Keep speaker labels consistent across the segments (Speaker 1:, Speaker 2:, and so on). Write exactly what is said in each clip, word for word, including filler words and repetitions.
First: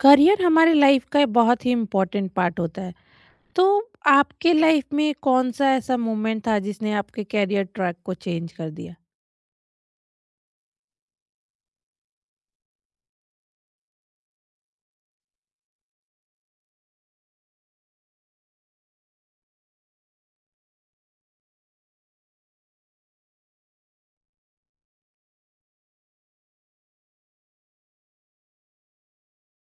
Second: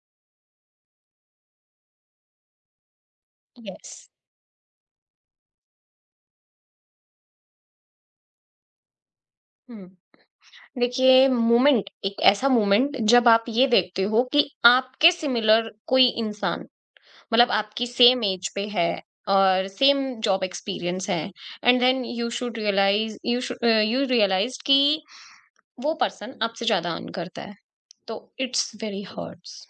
Speaker 1: Career हमारे life का एक बहुत ही इम्पोर्टेंट पार्ट होता है। तो
Speaker 2: यस।
Speaker 1: आपके लाइफ में कौन सा ऐसा मोमेंट था जिसने आपके करियर ट्रैक को चेंज कर दिया?
Speaker 2: हुँ। देखिए, मोमेंट एक ऐसा मोमेंट जब आप ये देखते हो कि आपके सिमिलर कोई इंसान, मतलब आपकी सेम एज पे है और सेम जॉब एक्सपीरियंस है। And then you should realise you you realise कि वो पर्सन आपसे ज़्यादा अर्न करता है। तो इट्स वेरी हर्ट्स।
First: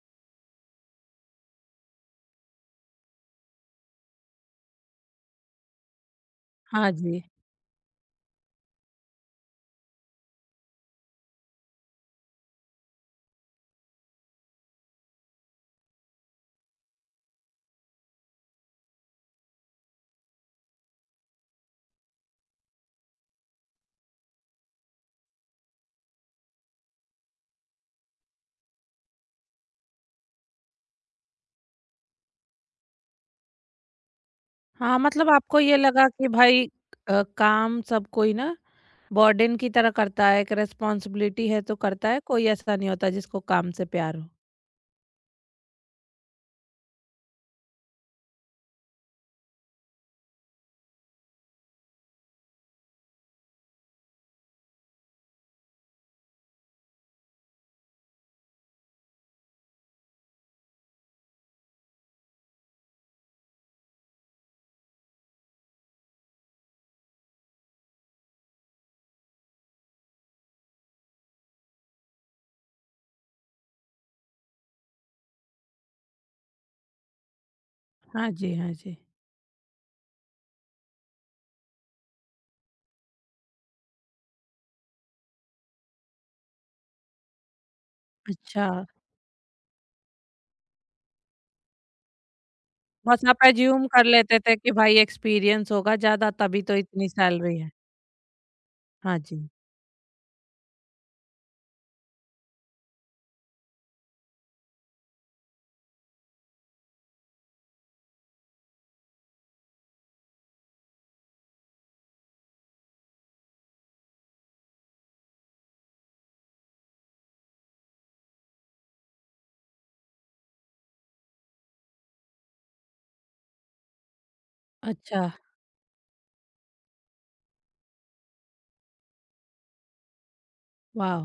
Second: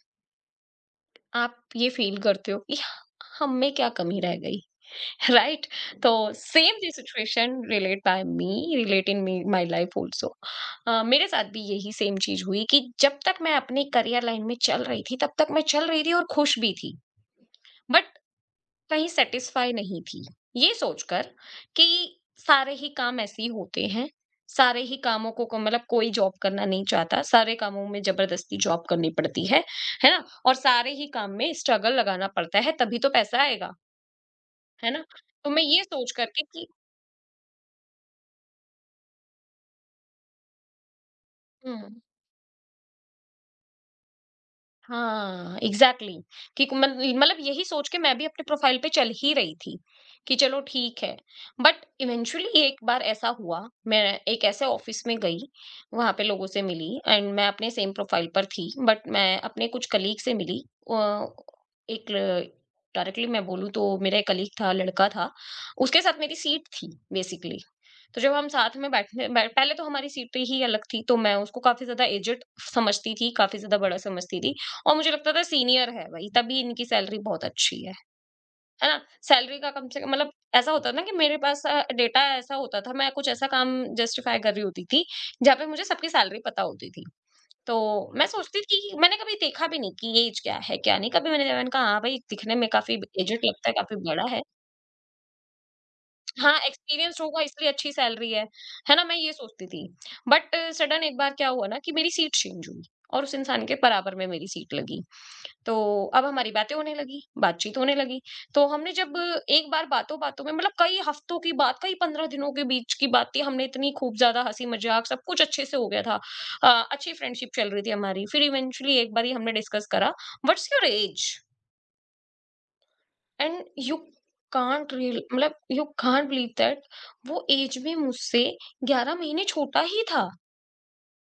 Speaker 2: आप ये फ़ील करते हो कि हम में क्या कमी रह गई? Right? तो सेम
Speaker 1: हाँ
Speaker 2: ये
Speaker 1: जी।
Speaker 2: Situation relate by me relate in me my life also. मेरे साथ भी यही सेम चीज हुई कि जब तक मैं अपनी करियर लाइन में चल रही थी तब तक मैं चल रही थी और खुश भी थी। बट कहीं सेटिस्फाई नहीं थी, ये सोचकर कि सारे ही काम ऐसे ही होते हैं। सारे ही कामों को को- मतलब कोई जॉब करना नहीं चाहता, सारे कामों में जबरदस्ती जॉब करनी पड़ती है है ना? और सारे ही काम में स्ट्रगल लगाना पड़ता है, तभी तो पैसा आएगा, है
Speaker 1: हाँ,
Speaker 2: ना?
Speaker 1: मतलब
Speaker 2: तो
Speaker 1: आपको
Speaker 2: मैं
Speaker 1: ये
Speaker 2: ये
Speaker 1: लगा
Speaker 2: सोच
Speaker 1: कि
Speaker 2: करके
Speaker 1: भाई
Speaker 2: कि
Speaker 1: अ, काम सब कोई ना बर्डन की तरह करता है, एक रेस्पॉन्सिबिलिटी है तो
Speaker 2: हुँ।
Speaker 1: करता है, कोई ऐसा नहीं होता जिसको काम से प्यार हो।
Speaker 2: हाँ, एग्ज़ैक्टली। कि क मन मतलब यही सोच के मैं भी अपने प्रोफ़ाइल पे चल ही रही थी कि चलो ठीक है। बट इवेंचुअली एक बार ऐसा हुआ, मैं एक ऐसे ऑफ़िस में गई, वहाँ पे लोगों से मिली एंड मैं अपने सेम प्रोफ़ाइल पर थी, बट मैं अपने कुछ कलीग से मिली। अ, एक ल डायरेक्टली मैं बोलूँ तो मेरा एक कलीग था, लड़का था, उसके साथ मेरी सीट थी बेसिकली। तो जब हम साथ में बैठने बै, पहले तो हमारी सीटें ही अलग थी, तो मैं उसको काफी ज्यादा एजेड समझती थी, काफी ज्यादा बड़ा समझती थी। और मुझे लगता था सीनियर है भाई, तभी इनकी सैलरी बहुत अच्छी है
Speaker 1: हाँ जी, हाँ
Speaker 2: है
Speaker 1: जी।
Speaker 2: ना? सैलरी का कम से कम मतलब ऐसा होता था ना कि मेरे पास डेटा ऐसा होता था, मैं कुछ ऐसा काम जस्टिफाई कर रही होती थी जहाँ पे मुझे सबकी सैलरी पता होती थी। तो मैं सोचती
Speaker 1: अच्छा,
Speaker 2: थी कि मैंने कभी देखा भी नहीं कि एज क्या है क्या नहीं, कभी मैंने मैंने कहा हाँ भाई, दिखने में काफी
Speaker 1: बस आप
Speaker 2: एजेड लगता है,
Speaker 1: एज्यूम
Speaker 2: काफी
Speaker 1: कर
Speaker 2: बड़ा
Speaker 1: लेते
Speaker 2: है।
Speaker 1: थे कि भाई एक्सपीरियंस होगा ज्यादा,
Speaker 2: हाँ,
Speaker 1: तभी तो इतनी
Speaker 2: एक्सपीरियंस्ड होगा
Speaker 1: सैलरी
Speaker 2: इसलिए
Speaker 1: है।
Speaker 2: अच्छी सैलरी है, है ना? मैं
Speaker 1: हाँ
Speaker 2: ये
Speaker 1: जी।
Speaker 2: सोचती थी। बट सडन एक बार क्या हुआ ना कि मेरी सीट चेंज हुई और उस इंसान के बराबर में मेरी सीट लगी। तो अब हमारी बातें होने लगी, बातचीत होने लगी। तो हमने जब अ, एक बार बातों-बातों में, मतलब कई हफ्तों की बात, कई पंद्रह दिनों के बीच की बात थी। हमने इतनी खूब ज़्यादा हँसी-मज़ाक सब कुछ अच्छे से हो गया था। अ, अच्छी फ्रेंडशिप चल रही थी हमारी। फिर इवेंचुअली एक बारी हमने डिस्कस करा, "what's your age?" And you can't real
Speaker 1: अच्छा।
Speaker 2: मतलब यू कांट बिलीव दैट वो एज में मुझसे ग्यारह महीने छोटा ही था।
Speaker 1: वाह,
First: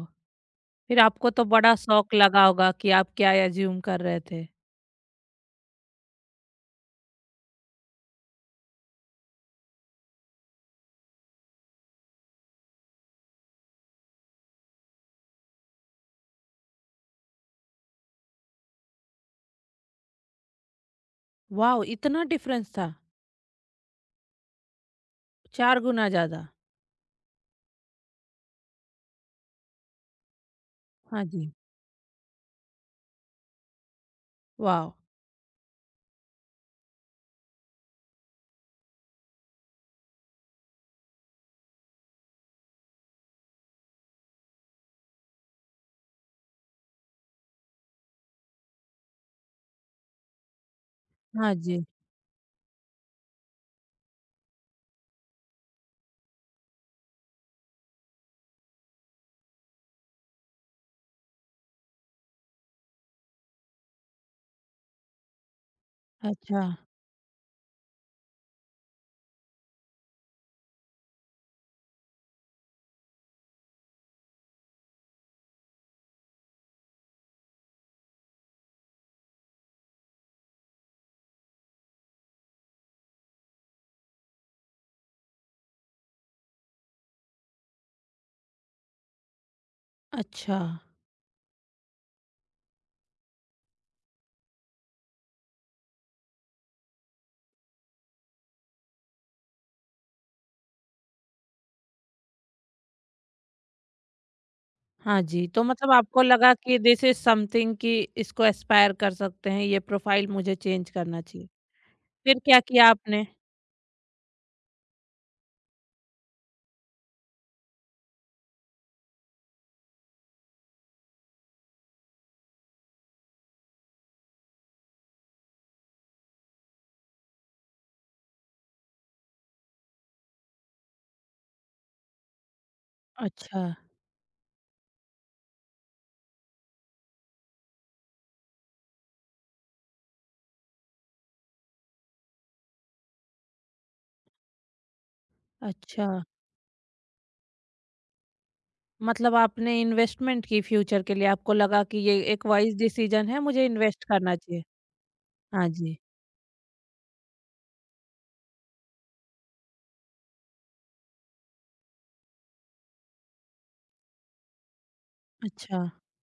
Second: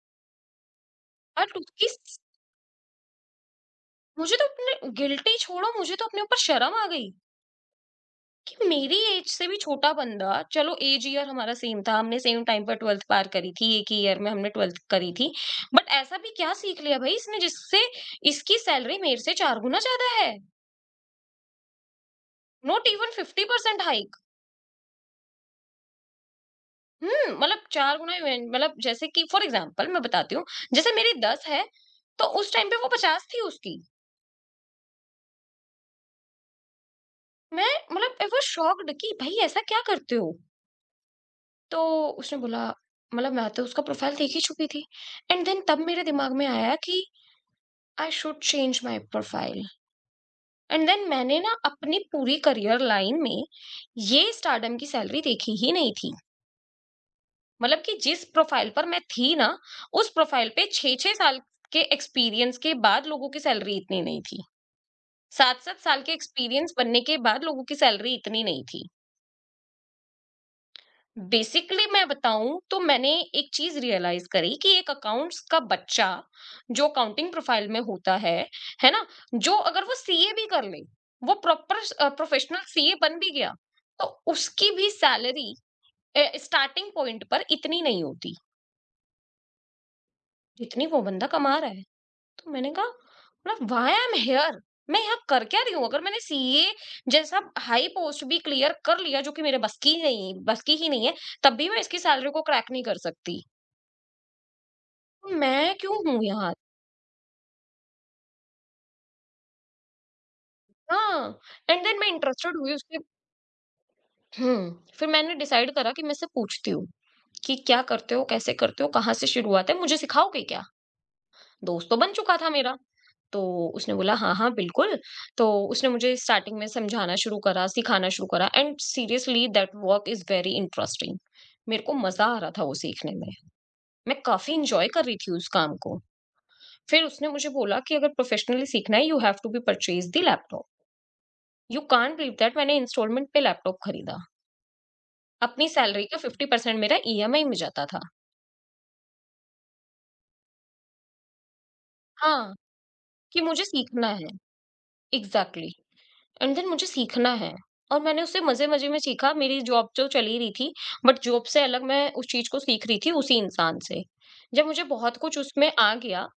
Speaker 1: फिर आपको तो
Speaker 2: बट
Speaker 1: बड़ा
Speaker 2: उसकी
Speaker 1: शॉक
Speaker 2: स-
Speaker 1: लगा होगा कि आप क्या एज्यूम कर रहे
Speaker 2: मुझे तो
Speaker 1: थे।
Speaker 2: अपने गिल्टी छोड़ो, मुझे तो अपने ऊपर शर्म आ गई कि मेरी एज से भी छोटा बंदा, चलो एज ईयर हमारा सेम था, हमने सेम टाइम पर ट्वेल्थ पार करी थी, एक ही ईयर में हमने ट्वेल्थ करी थी। बट ऐसा भी क्या सीख लिया भाई इसने, जिससे इसकी सैलरी मेरे से चार गुना ज्यादा है?
Speaker 1: वाओ! इतना डिफरेंस
Speaker 2: नॉट
Speaker 1: था,
Speaker 2: इवन फिफ्टी परसेंट।
Speaker 1: चार गुना ज़्यादा।
Speaker 2: हुँ, मतलब चार गुना इवें, मतलब जैसे कि फॉर एग्ज़ाम्पल मैं बताती हूँ, जैसे मेरी
Speaker 1: हाँ
Speaker 2: दस
Speaker 1: जी।
Speaker 2: है, तो उस टाइम पे वो पचास थी उसकी।
Speaker 1: वाओ!
Speaker 2: मैं, मतलब आई वाज़ शॉक्ड कि भाई ऐसा क्या करते हो? तो उसने बोला, मतलब मैं तो उसका प्रोफ़ाइल देख ही चुकी थी। एंड देन तब मेरे दिमाग में आया कि I should change my profile. And then मैंने ना
Speaker 1: हाँ जी।
Speaker 2: अपनी पूरी करियर लाइन में ये स्टारडम की सैलरी देखी ही नहीं थी। मतलब कि जिस प्रोफाइल पर मैं थी ना, उस प्रोफाइल पे छह छह साल के एक्सपीरियंस के बाद लोगों की सैलरी इतनी नहीं थी। सात सात साल के
Speaker 1: अच्छा।
Speaker 2: एक्सपीरियंस बनने के बाद लोगों की सैलरी इतनी नहीं थी। बेसिकली मैं बताऊँ तो मैंने एक चीज़ रियलाइज़ करी कि एक अकाउंट्स का बच्चा जो अकाउंटिंग प्रोफाइल में होता है, है ना? जो अगर वो सीए भी कर ले, वो प्रॉपर अ, प्रोफेशनल सीए बन भी गया, तो उसकी भी सैलरी अ, स्टार्टिंग पॉइंट पर इतनी नहीं होती
Speaker 1: अच्छा।
Speaker 2: जितनी वो बंदा कमा रहा है। तो मैंने कहा, मतलब व्हाई आई एम हियर? मैं यहाँ कर क्या रही हूँ? अगर मैंने सीए जैसा हाई पोस्ट भी क्लियर कर लिया, जो कि मेरे बस की नहीं, बस की ही नहीं है, तब भी मैं इसकी सैलरी को क्रैक नहीं कर सकती।
Speaker 1: हाँ
Speaker 2: तो
Speaker 1: जी, तो
Speaker 2: मैं
Speaker 1: मतलब
Speaker 2: क्यों
Speaker 1: आपको
Speaker 2: हूँ यहाँ?
Speaker 1: लगा कि दिस इज़ समथिंग कि इसको एस्पायर कर सकते हैं, ये प्रोफ़ाइल मुझे चेंज करना
Speaker 2: हाँ।
Speaker 1: चाहिए।
Speaker 2: एंड देन मैं
Speaker 1: फिर
Speaker 2: इंटरेस्टेड
Speaker 1: क्या
Speaker 2: हुई
Speaker 1: किया
Speaker 2: उसके।
Speaker 1: आपने?
Speaker 2: हम्म। फिर मैंने डिसाइड करा कि मैं इससे पूछती हूँ कि क्या करते हो, कैसे करते हो, कहाँ से शुरुआत है, मुझे सिखाओगे क्या? दोस्त तो बन चुका था मेरा। तो उसने बोला हाँ, हाँ, बिल्कुल। तो उसने मुझे स्टार्टिंग में समझाना शुरू करा, सिखाना शुरू करा and seriously that work is very interesting. मेरे को मज़ा आ रहा था वो सीखने में।
Speaker 1: अच्छा,
Speaker 2: मैं काफ़ी एन्जॉय कर रही थी उस काम को। फिर उसने मुझे बोला कि अगर प्रोफेशनली सीखना है, you have to be purchase the laptop. You can't believe that मैंने इंस्टॉलमेंट पे लैपटॉप खरीदा। अपनी सैलरी
Speaker 1: अच्छा।
Speaker 2: का पचास परसेंट मेरा ईएमआई में जाता था।
Speaker 1: मतलब आपने इन्वेस्टमेंट की फ्यूचर के लिए, आपको लगा कि ये एक
Speaker 2: हाँ,
Speaker 1: वाइज़ डिसीज़न है,
Speaker 2: कि मुझे
Speaker 1: मुझे इन्वेस्ट
Speaker 2: सीखना है।
Speaker 1: करना चाहिए। हाँ
Speaker 2: एग्ज़ैक्टली।
Speaker 1: जी।
Speaker 2: एंड देन मुझे सीखना है, और मैंने उससे मज़े-मज़े में सीखा। मेरी जॉब तो चल ही रही थी, बट जॉब से अलग मैं उस चीज़ को सीख रही थी उसी इंसान से। जब मुझे बहुत कुछ उसमें
Speaker 1: अच्छा।
Speaker 2: आ गया,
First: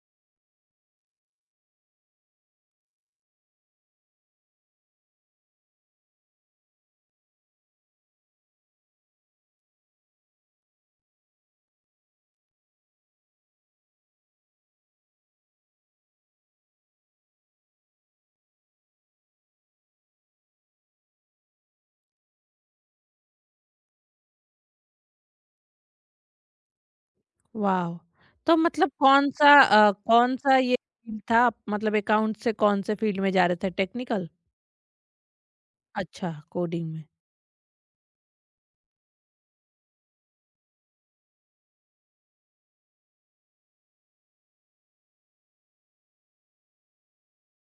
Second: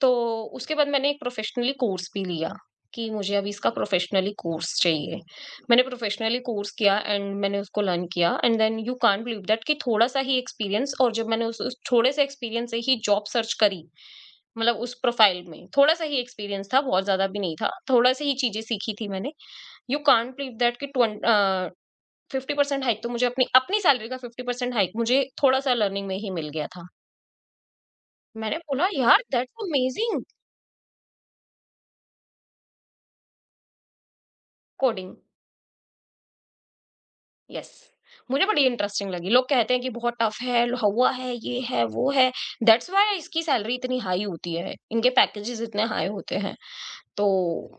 Speaker 2: तो उसके बाद मैंने एक प्रोफ़ेशनली कोर्स भी लिया कि मुझे अभी इसका प्रोफ़ेशनली कोर्स चाहिए। मैंने प्रोफ़ेशनली कोर्स किया एंड मैंने उसको लर्न किया and then you can't believe that कि थोड़ा-सा ही एक्सपीरियंस, और जब मैंने उस उस थोड़े-से एक्सपीरियंस से ही जॉब सर्च करी, मतलब उस प्रोफ़ाइल में, थोड़ा-सा ही एक्सपीरियंस था, बहुत ज़्यादा भी नहीं था। थोड़ा-सा ही चीज़ें सीखी थी मैंने। यू कांट बिलीव दैट कि ट्वें फिफ्टी परसेंट हाइक तो मुझे अपनी अपनी सैलरी का फिफ्टी परसेंट हाइक मुझे थोड़ा सा लर्निंग में ही मिल गया था।
Speaker 1: वाव! तो
Speaker 2: मैंने बोला
Speaker 1: मतलब
Speaker 2: यार
Speaker 1: कौन-सा
Speaker 2: दैट्स
Speaker 1: अ,
Speaker 2: अमेजिंग।
Speaker 1: कौन-सा ये फ़ील्ड था आप, मतलब अकाउंट से कौन से फ़ील्ड में जा रहे थे, टेक्निकल?
Speaker 2: कोडिंग।
Speaker 1: अच्छा, कोडिंग में।
Speaker 2: यस। मुझे बड़ी इंटरेस्टिंग लगी। लोग कहते हैं कि बहुत टफ है, हुआ है, ये है वो है, दैट्स व्हाई इसकी सैलरी इतनी हाई होती है, इनके पैकेजेस इतने हाई होते हैं। तो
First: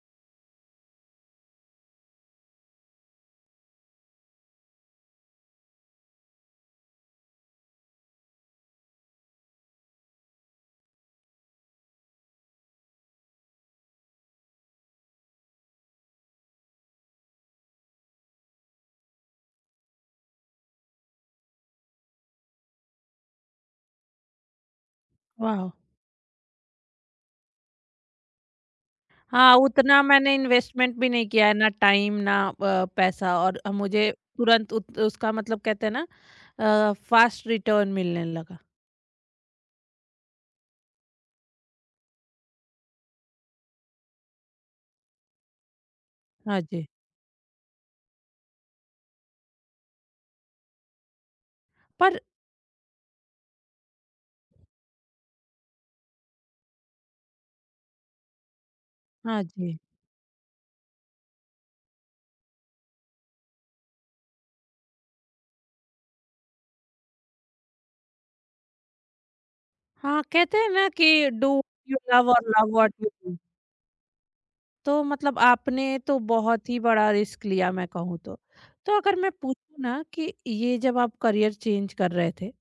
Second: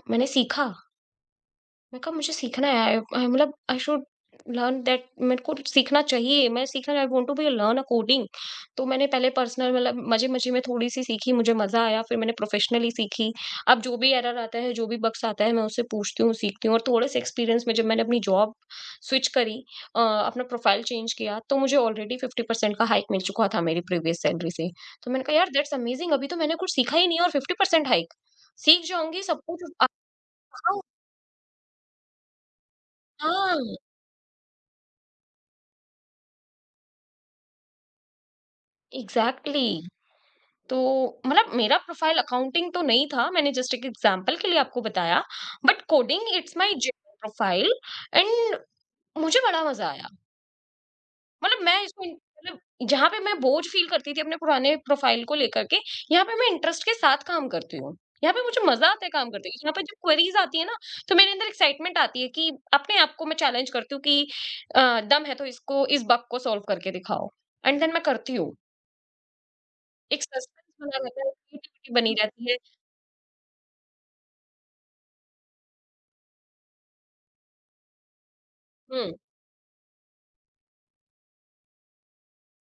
Speaker 2: मैंने सीखा। मैं कहा मुझे सीखना है, अ, मतलब आई शुड लर्न दैट, मेरे को सीखना चाहिए, मैं सीखना, I want to be learn a coding. तो मैंने पहले पर्सनल, मतलब मजे मजे में थोड़ी सी सीखी, मुझे मजा आया, फिर मैंने प्रोफेशनली सीखी। अब जो भी एरर आता है, जो भी बग्स आता है, मैं उससे पूछती हूँ, सीखती हूँ। और थोड़े से एक्सपीरियंस में जब मैंने अपनी जॉब स्विच करी, अ, अपना प्रोफाइल चेंज किया, तो मुझे ऑलरेडी फिफ्टी परसेंट का हाइक मिल चुका था मेरी प्रीवियस सैलरी से। तो मैंने कहा यार
Speaker 1: वाव!
Speaker 2: दैट्स अमेजिंग, अभी तो मैंने कुछ सीखा ही नहीं है और फिफ्टी परसेंट हाइक। सीख जाऊंगी सब
Speaker 1: हाँ,
Speaker 2: कुछ।
Speaker 1: उतना मैंने
Speaker 2: हाँ।
Speaker 1: इन्वेस्टमेंट भी नहीं किया है, ना टाइम ना अ, पैसा, और
Speaker 2: हाँ।"
Speaker 1: मुझे तुरंत उत उसका, मतलब कहते हैं ना, अ, फ़ास्ट रिटर्न मिलने लगा।
Speaker 2: Exactly exactly. तो मतलब मेरा प्रोफाइल अकाउंटिंग तो नहीं था, मैंने जस्ट एक एग्जांपल के लिए आपको बताया, बट कोडिंग इट्स
Speaker 1: हाँ
Speaker 2: माय
Speaker 1: जी,
Speaker 2: प्रोफाइल। एंड मुझे बड़ा मजा आया, मतलब मैं इसको इन-
Speaker 1: पर
Speaker 2: मतलब जहाँ पे मैं बोझ फील करती थी अपने पुराने प्रोफाइल को लेकर के, यहाँ पे मैं इंटरेस्ट के साथ काम करती हूँ, यहाँ पे मुझे मजा आता है काम
Speaker 1: हाँ
Speaker 2: करते हुए, यहाँ
Speaker 1: जी।
Speaker 2: पे जब क्वेरीज आती है ना, तो मेरे अंदर एक्साइटमेंट आती है कि अपने आप को मैं चैलेंज करती हूँ कि अ, दम है तो इसको इस बग को सॉल्व करके दिखाओ, एंड देन मैं करती हूँ।
Speaker 1: हाँ,
Speaker 2: एक
Speaker 1: कहते हैं
Speaker 2: सस्पेंस
Speaker 1: ना
Speaker 2: बना रहता
Speaker 1: कि
Speaker 2: है,
Speaker 1: डू व्हाट
Speaker 2: क्रिएटिविटी
Speaker 1: यू
Speaker 2: बनी
Speaker 1: लव और
Speaker 2: रहती है।
Speaker 1: Love what you do. तो मतलब आपने तो बहुत ही बड़ा रिस्क लिया, मैं कहूँ तो। तो
Speaker 2: हुँ,
Speaker 1: अगर मैं पूछूँ ना कि ये जब आप करियर चेंज कर रहे थे,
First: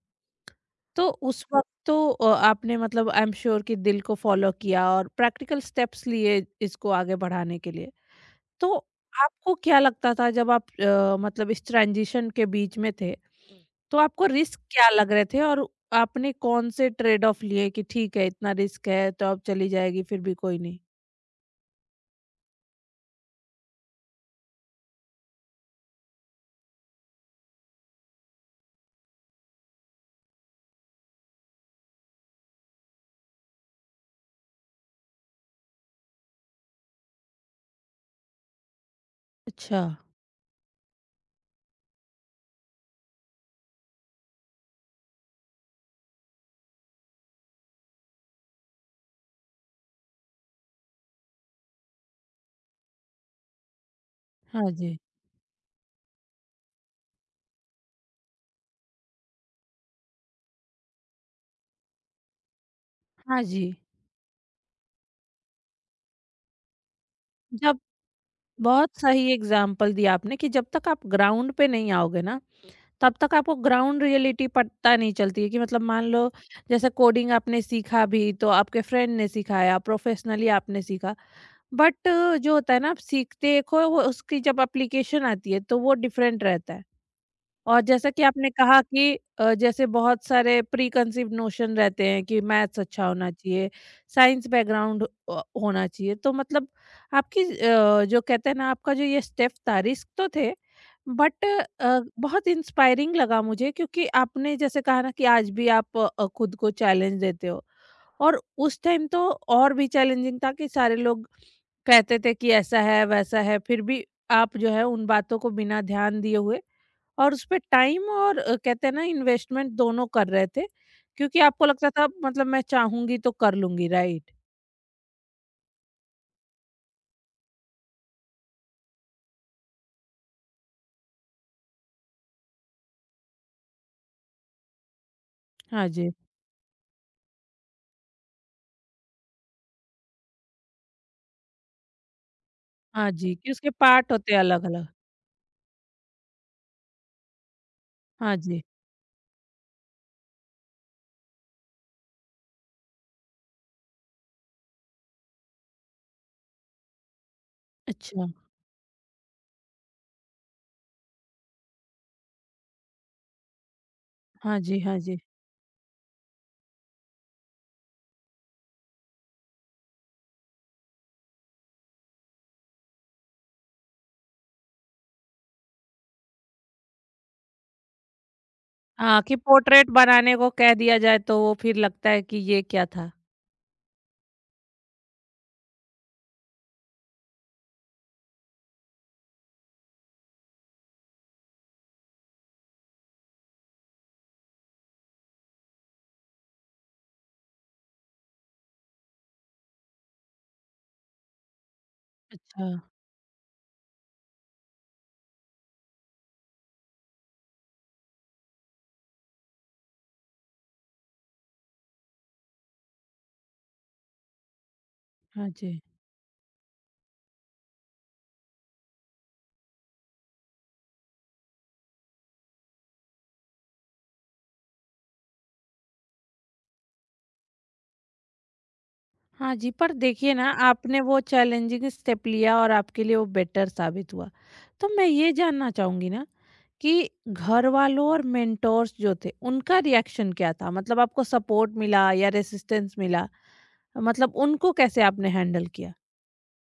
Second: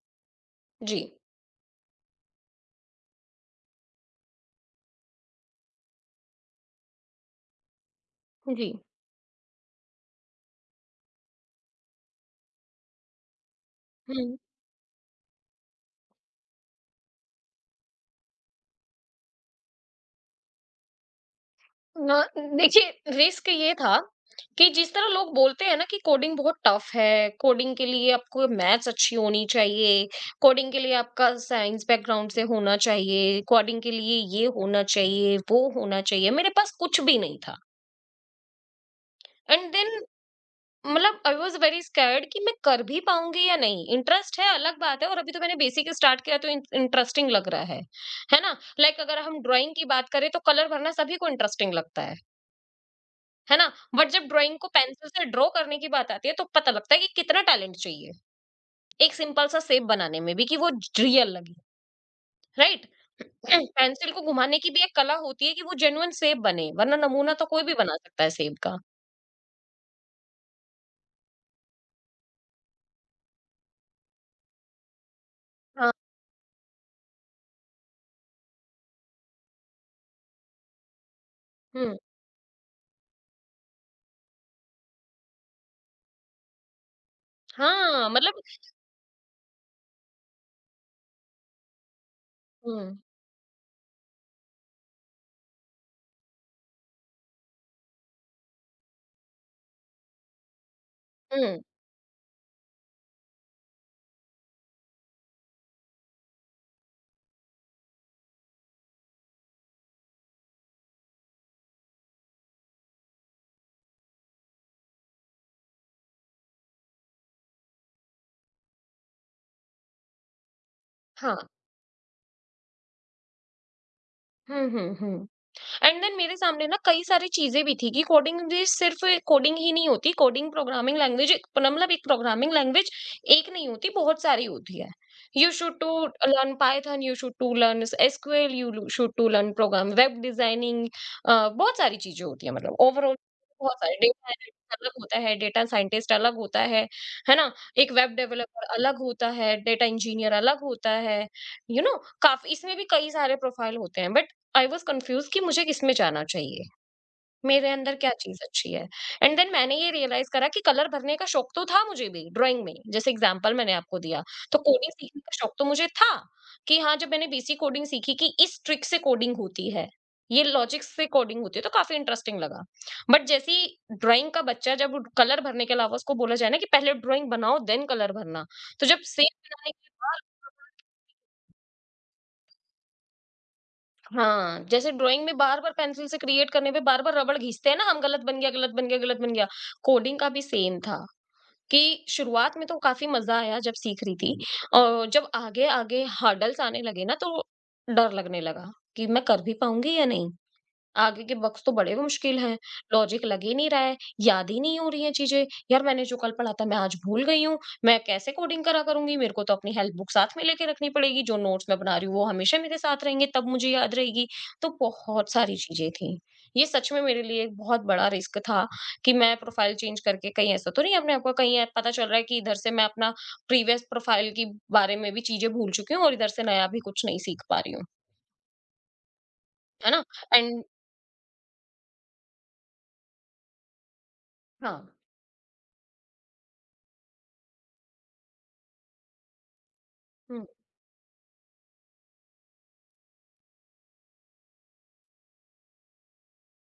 Speaker 2: जी।
Speaker 1: तो उस वक़्त तो अ, आपने मतलब आई एम श्योर कि दिल को फ़ॉलो किया और प्रैक्टिकल स्टेप्स लिए इसको आगे बढ़ाने के लिए।
Speaker 2: जी।
Speaker 1: तो आपको क्या लगता था जब आप, अ, मतलब इस ट्रांज़िशन के बीच में थे, तो आपको
Speaker 2: हुँ।
Speaker 1: रिस्क क्या लग रहे थे? और आपने कौन से ट्रेड ऑफ लिए कि ठीक है इतना रिस्क है तो अब चली जाएगी फिर भी कोई नहीं?
Speaker 2: अ, देखिए, रिस्क ये था कि जिस तरह लोग बोलते हैं ना कि कोडिंग बहुत टफ है, कोडिंग के लिए आपको मैथ्स अच्छी होनी चाहिए, कोडिंग के लिए आपका साइंस बैकग्राउंड से होना चाहिए, कोडिंग के लिए ये होना चाहिए, वो होना चाहिए, मेरे पास कुछ भी नहीं था। एंड
Speaker 1: अच्छा।
Speaker 2: देन, मतलब आई वाज वेरी स्कैर्ड कि मैं कर भी पाऊंगी या नहीं। इंटरेस्ट है अलग बात है, और अभी तो मैंने बेसिक स्टार्ट किया तो इंटरेस्टिंग लग रहा है है ना? लाइक like, अगर हम ड्राइंग की बात करें तो कलर भरना सभी को इंटरेस्टिंग लगता है है ना? बट जब ड्राइंग को
Speaker 1: हाँ जी।
Speaker 2: पेंसिल से ड्रॉ करने की बात आती है, तो पता लगता है कि कितना टैलेंट चाहिए, एक सिंपल सा शेप बनाने में भी, कि वो रियल लगे, राइट?
Speaker 1: हाँ जी।
Speaker 2: पेंसिल को घुमाने की भी एक कला होती है कि वो जेन्युइन शेप बने, वरना नमूना तो कोई भी
Speaker 1: जब,
Speaker 2: बना सकता है शेप का।
Speaker 1: बहुत सही एग्जाम्पल दिया आपने कि जब तक आप ग्राउंड पे नहीं आओगे ना, तब तक आपको ग्राउंड रियलिटी पता नहीं चलती है कि, मतलब
Speaker 2: हाँ।
Speaker 1: मान लो, जैसे कोडिंग आपने सीखा भी तो आपके फ्रेंड ने सिखाया, प्रोफेशनली आपने सीखा।
Speaker 2: हम्म।
Speaker 1: बट जो होता है ना, आप सीखते एक हो, वो उसकी जब एप्लीकेशन आती है तो वो डिफरेंट रहता है। और
Speaker 2: हाँ,
Speaker 1: जैसा कि
Speaker 2: मतलब।
Speaker 1: आपने कहा कि अ, जैसे बहुत सारे प्री कंसीव नोशन रहते हैं कि मैथ्स
Speaker 2: हम्म।
Speaker 1: अच्छा होना चाहिए, साइंस बैकग्राउंड अ, होना चाहिए। तो मतलब आपकी, अ, जो कहते हैं ना, आपका जो ये स्टेप था, रिस्क तो थे, बट
Speaker 2: हम्म।
Speaker 1: अ, बहुत इंस्पायरिंग लगा मुझे, क्योंकि आपने जैसे कहा ना कि आज भी आप अ, खुद को चैलेंज देते हो। और उस टाइम तो और भी चैलेंजिंग था कि सारे लोग कहते थे कि ऐसा है, वैसा है, फिर भी आप जो है उन बातों को बिना ध्यान दिए हुए, और उसपे टाइम और अ, कहते हैं ना, इन्वेस्टमेंट दोनों कर रहे थे,
Speaker 2: हाँ।
Speaker 1: क्योंकि आपको लगता था, मतलब मैं चाहूँगी तो कर लूँगी, right?
Speaker 2: Hmm, hmm, hmm. And then मेरे सामने ना कई सारी चीज़ें भी थी कि कोडिंग भी सिर्फ़ कोडिंग ही नहीं होती, कोडिंग प्रोग्रामिंग लैंग्वेज एक, मतलब एक प्रोग्रामिंग लैंग्वेज एक नहीं होती, बहुत सारी होती है। यू शुड
Speaker 1: हाँ
Speaker 2: टू
Speaker 1: जी,
Speaker 2: learn Python, you should to learn SQL, you should to learn program web designing, uh, बहुत सारी चीज़ें होती हैं मतलब
Speaker 1: हाँ
Speaker 2: ओवरऑल।
Speaker 1: जी, कि उसके
Speaker 2: बहुत सारे
Speaker 1: पार्ट
Speaker 2: डेटा
Speaker 1: होते हैं
Speaker 2: एनालिस्ट
Speaker 1: अलग-अलग।
Speaker 2: अलग होता है, डेटा साइंटिस्ट अलग होता है, है ना? एक वेब
Speaker 1: हाँ जी।
Speaker 2: डेवलपर अलग होता है, डेटा इंजीनियर अलग होता है। यू नो काफ़ी इसमें भी कई सारे प्रोफ़ाइल होते हैं, बट आई वॉज कंफ्यूज कि मुझे किसमें जाना चाहिए। मेरे अंदर क्या
Speaker 1: अच्छा।
Speaker 2: चीज़ अच्छी है? एंड देन मैंने ये रियलाइज़ करा कि कलर भरने का शौक तो था मुझे भी ड्राइंग में, जैसे एग्जांपल मैंने आपको दिया। तो
Speaker 1: हाँ जी,
Speaker 2: कोडिंग
Speaker 1: हाँ जी।
Speaker 2: सीखने का शौक तो मुझे था, कि हाँ, जब मैंने बीसी कोडिंग सीखी कि इस ट्रिक से कोडिंग होती है, ये लॉजिक्स से कोडिंग होती है, तो काफ़ी इंटरेस्टिंग लगा। बट जैसे ही ड्राइंग का बच्चा जब कलर भरने के अलावा उसको बोला जाए ना कि पहले ड्राइंग बनाओ देन कलर भरना, तो जब
Speaker 1: हाँ,
Speaker 2: सेम
Speaker 1: कि
Speaker 2: बनाने के
Speaker 1: पोर्ट्रेट
Speaker 2: बाद
Speaker 1: बनाने को कह दिया जाए तो वो फिर लगता है कि ये क्या था?
Speaker 2: हाँ, जैसे ड्राइंग में बार-बार पेंसिल से क्रिएट करने पे बार-बार रबड़ घिसते हैं ना, हम गलत बन गया, गलत बन गया, गलत बन गया। कोडिंग का भी सेम था कि शुरुआत में तो काफ़ी मज़ा आया जब सीख रही थी, और जब आगे-आगे हर्डल्स आने लगे ना, तो डर लगने लगा कि मैं कर भी पाऊँगी या नहीं? आगे के बक्स तो बड़े मुश्किल हैं,
Speaker 1: अच्छा,
Speaker 2: लॉजिक लग ही नहीं रहा है, याद ही नहीं हो रही हैं चीज़ें। यार, मैंने जो कल पढ़ा था मैं आज भूल गई हूँ, मैं कैसे कोडिंग करा करूँगी? मेरे को तो अपनी हेल्प बुक साथ में लेके रखनी पड़ेगी, जो नोट्स मैं बना रही हूँ वो हमेशा मेरे साथ रहेंगे, तब मुझे याद रहेगी। तो बहुत
Speaker 1: हाँ
Speaker 2: सारी
Speaker 1: जी।
Speaker 2: चीज़ें थी। ये सच में मेरे लिए एक बहुत बड़ा रिस्क था कि मैं प्रोफ़ाइल चेंज करके कहीं ऐसा तो नहीं, अपने आप को कहीं ए पता चल रहा है कि इधर से मैं अपना प्रीवियस प्रोफ़ाइल के बारे में भी चीज़ें भूल चुकी हूँ, और इधर से नया भी कुछ नहीं सीख पा रही हूँ।
Speaker 1: हाँ जी,
Speaker 2: है
Speaker 1: पर
Speaker 2: ना?
Speaker 1: देखिए ना,
Speaker 2: एंड
Speaker 1: आपने वो चैलेंजिंग स्टेप लिया और आपके लिए वो बेटर साबित हुआ।
Speaker 2: हाँ।
Speaker 1: तो मैं ये जानना चाहूँगी ना कि घर वालों और मेंटोर्स जो थे उनका रिएक्शन
Speaker 2: हुँ।
Speaker 1: क्या था, मतलब आपको सपोर्ट मिला या रेसिस्टेंस मिला, मतलब उनको कैसे आपने हैंडल किया?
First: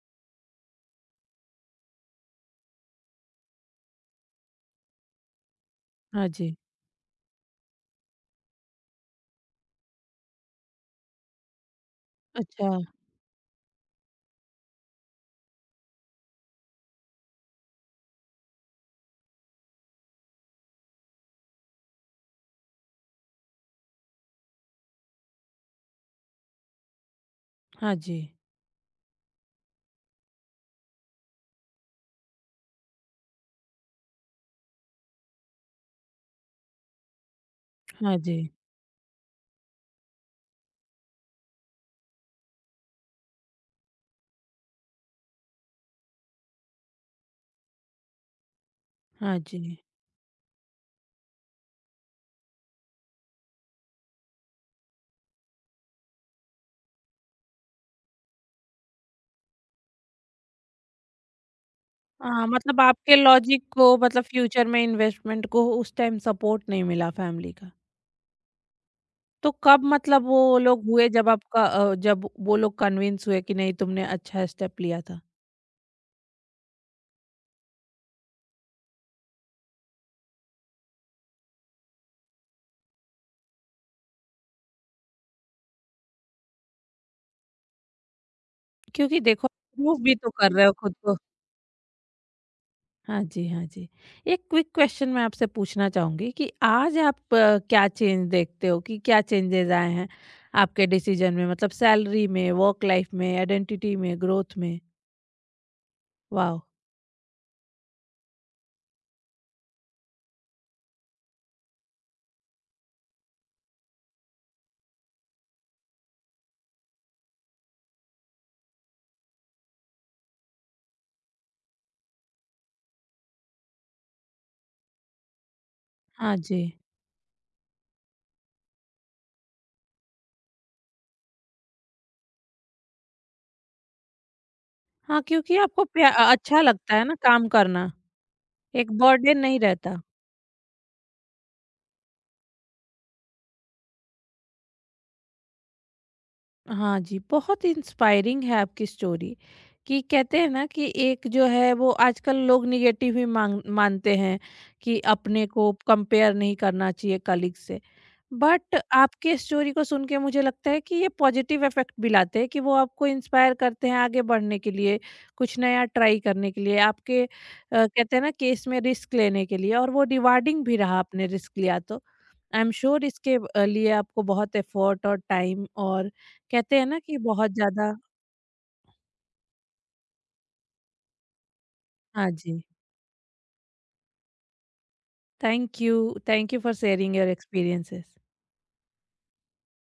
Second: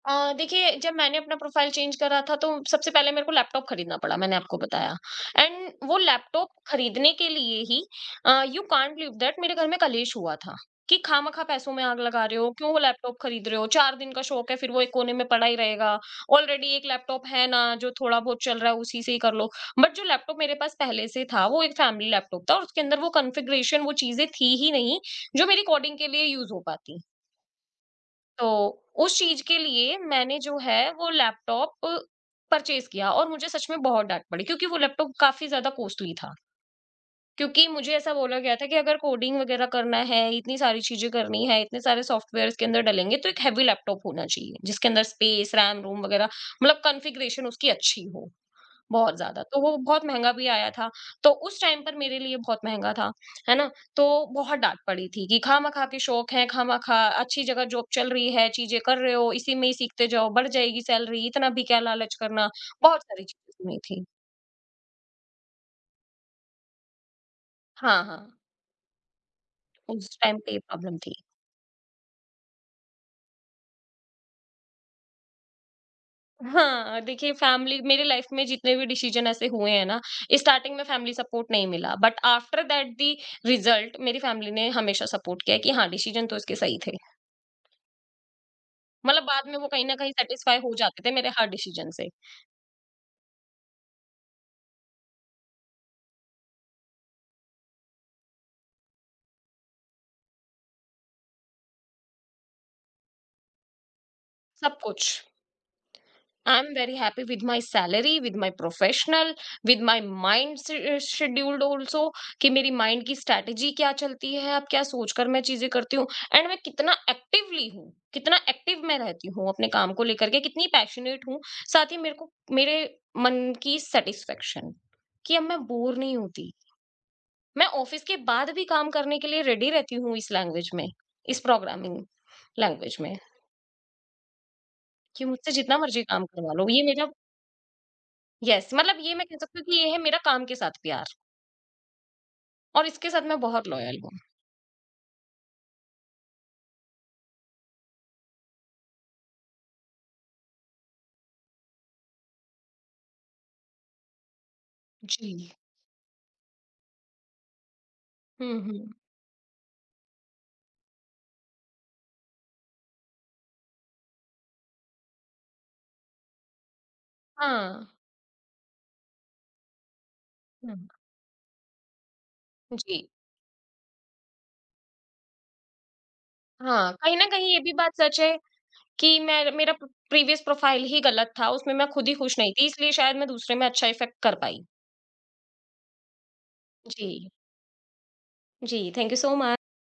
Speaker 2: अ, देखिए, जब मैंने अपना प्रोफ़ाइल चेंज करा था तो सबसे पहले मेरे को लैपटॉप खरीदना पड़ा, मैंने आपको बताया। एंड वो
Speaker 1: हाँ
Speaker 2: लैपटॉप
Speaker 1: जी।
Speaker 2: खरीदने के लिए ही uh, you can't believe that मेरे घर में कलेश हुआ था कि खामखा पैसों में आग लगा रहे हो,
Speaker 1: अच्छा।
Speaker 2: क्यों वो लैपटॉप खरीद रहे हो? चार दिन का शौक है, फिर वो एक कोने में पड़ा ही रहेगा। ऑलरेडी एक लैपटॉप है ना, जो थोड़ा बहुत चल रहा है उसी से ही कर लो। बट जो लैपटॉप मेरे पास पहले से था वो एक फैमिली लैपटॉप था, और उसके अंदर वो कॉन्फ़िगरेशन, वो चीज़ें थी ही नहीं जो मेरी कोडिंग के लिए यूज़ हो पाती।
Speaker 1: हाँ जी।
Speaker 2: तो उस चीज़ के लिए मैंने जो है वो लैपटॉप परचेज़ किया, और मुझे सच में बहुत डाँट पड़ी क्योंकि वो लैपटॉप काफ़ी ज़्यादा कॉस्टली था। क्योंकि मुझे ऐसा
Speaker 1: हाँ जी।
Speaker 2: बोला गया था कि अगर कोडिंग वग़ैरह करना है, इतनी सारी चीज़ें करनी है, इतने सारे सॉफ्टवेयर्स के अंदर डलेंगे, तो एक हेवी लैपटॉप होना चाहिए, जिसके अंदर स्पेस, रैम, रोम वग़ैरह, मतलब कॉन्फ़िगरेशन उसकी अच्छी हो। बहुत
Speaker 1: हाँ
Speaker 2: ज़्यादा, तो वो
Speaker 1: जी।
Speaker 2: बहुत महँगा भी आया था, तो उस टाइम पर मेरे लिए बहुत महँगा था, है ना? तो बहुत डाँट पड़ी थी कि खामा-खा के शौक हैं, खामा-खा अच्छी जगह जॉब चल रही है, चीज़ें कर रहे हो, इसी में ही सीखते जाओ, बढ़ जाएगी सैलरी, इतना भी क्या लालच
Speaker 1: हाँ,
Speaker 2: करना,
Speaker 1: मतलब
Speaker 2: बहुत
Speaker 1: आपके
Speaker 2: सारी चीज़ें
Speaker 1: लॉजिक
Speaker 2: सुनी
Speaker 1: को,
Speaker 2: थी।
Speaker 1: मतलब फ्यूचर में इन्वेस्टमेंट को उस टाइम सपोर्ट नहीं मिला फैमिली का।
Speaker 2: हाँ, हाँ,
Speaker 1: तो कब,
Speaker 2: उस
Speaker 1: मतलब
Speaker 2: टाइम
Speaker 1: वो
Speaker 2: पे ये
Speaker 1: लोग
Speaker 2: प्रॉब्लम
Speaker 1: हुए,
Speaker 2: थी।
Speaker 1: जब आपका अ, जब वो लोग कन्विंस हुए कि नहीं, तुमने अच्छा स्टेप लिया था,
Speaker 2: हाँ, देखिए, फैमिली मेरी लाइफ़ में जितने भी डिसीज़न ऐसे हुए हैं ना, स्टार्टिंग में फैमिली सपोर्ट नहीं मिला, but after that the result मेरी फैमिली ने हमेशा सपोर्ट किया कि हाँ, डिसीज़न तो इसके सही थे।
Speaker 1: क्योंकि
Speaker 2: मतलब बाद
Speaker 1: देखो
Speaker 2: में वो कहीं न
Speaker 1: प्रूफ
Speaker 2: कहीं
Speaker 1: भी तो कर
Speaker 2: सैटिस्फाई
Speaker 1: रहे हो
Speaker 2: हो
Speaker 1: खुद
Speaker 2: जाते थे
Speaker 1: को।
Speaker 2: मेरे हर डिसीजन से,
Speaker 1: हाँ जी, हाँ जी। एक क्विक क्वेश्चन मैं आपसे पूछना चाहूँगी कि आज आप, अ, क्या चेंज देखते हो, कि क्या चेंजेज़ आए हैं आपके डिसीज़न में? मतलब सैलरी में, वर्क लाइफ में, आइडेंटिटी में, ग्रोथ
Speaker 2: सब
Speaker 1: में?
Speaker 2: कुछ। I
Speaker 1: wow!
Speaker 2: Am very happy with my salary, with my professional, with my mind स अ, शेड्यूल्ड ऑल्सो, कि मेरी माइंड की स्ट्रैटेजी क्या चलती है, अब क्या सोचकर मैं चीज़ें करती हूँ, एंड मैं कितना एक्टिवली हूँ, कितना एक्टिव मैं रहती हूँ अपने काम को लेकर के, कितनी पैशनेट हूँ। साथ ही मेरे को मेरे मन की सैटिस्फैक्शन, कि अब मैं बोर नहीं
Speaker 1: हाँ
Speaker 2: होती।
Speaker 1: जी।
Speaker 2: मैं ऑफिस के बाद भी काम करने के लिए रेडी रहती हूँ इस लैंग्वेज में, इस प्रोग्रामिंग लैंग्वेज में,
Speaker 1: हाँ,
Speaker 2: कि मुझसे
Speaker 1: क्योंकि
Speaker 2: जितना
Speaker 1: आपको
Speaker 2: मर्ज़ी
Speaker 1: प्या
Speaker 2: काम
Speaker 1: अ,
Speaker 2: करवा
Speaker 1: अच्छा
Speaker 2: लो। ये
Speaker 1: लगता है
Speaker 2: मेरा
Speaker 1: ना काम करना,
Speaker 2: यस,
Speaker 1: एक
Speaker 2: मतलब ये मैं कह
Speaker 1: बर्डन
Speaker 2: सकती
Speaker 1: नहीं
Speaker 2: हूँ कि ये
Speaker 1: रहता।
Speaker 2: है मेरा काम के साथ प्यार, और इसके साथ मैं बहुत लॉयल हूँ।
Speaker 1: हाँ जी, बहुत इंस्पायरिंग है आपकी स्टोरी। कि कहते हैं ना कि एक जो है वो आजकल लोग नेगेटिव ही माँग मानते हैं कि अपने
Speaker 2: जी।
Speaker 1: को कंपेयर नहीं करना चाहिए कलीग से।
Speaker 2: Hmm,
Speaker 1: but
Speaker 2: hmm.
Speaker 1: आपके स्टोरी को सुन के मुझे लगता है कि ये पॉजिटिव इफेक्ट भी लाते हैं, कि वो आपको इंस्पायर करते हैं आगे बढ़ने के लिए, कुछ नया ट्राई करने के लिए, आपके अ,
Speaker 2: हाँ,
Speaker 1: कहते हैं ना केस में रिस्क लेने के लिए। और वो रिवार्डिंग भी
Speaker 2: हुँ।
Speaker 1: रहा, आपने रिस्क लिया तो। आई एम श्योर
Speaker 2: जी।
Speaker 1: इसके अ, लिए आपको बहुत एफर्ट और टाइम और कहते हैं
Speaker 2: हाँ,
Speaker 1: ना
Speaker 2: कहीं
Speaker 1: कि
Speaker 2: न
Speaker 1: बहुत
Speaker 2: कहीं ये भी
Speaker 1: ज़्यादा।
Speaker 2: बात सच है कि मैं मेरा प प्रीवियस प्रोफाइल ही गलत था, उसमें मैं खुद ही
Speaker 1: हाँ
Speaker 2: खुश नहीं
Speaker 1: जी।
Speaker 2: थी, इसलिए शायद मैं दूसरे में अच्छा इफ़ेक्ट कर पाई।
Speaker 1: Thank you. Thank you for
Speaker 2: जी।
Speaker 1: Sharing your experiences.
Speaker 2: जी, थैंक यू सो मच।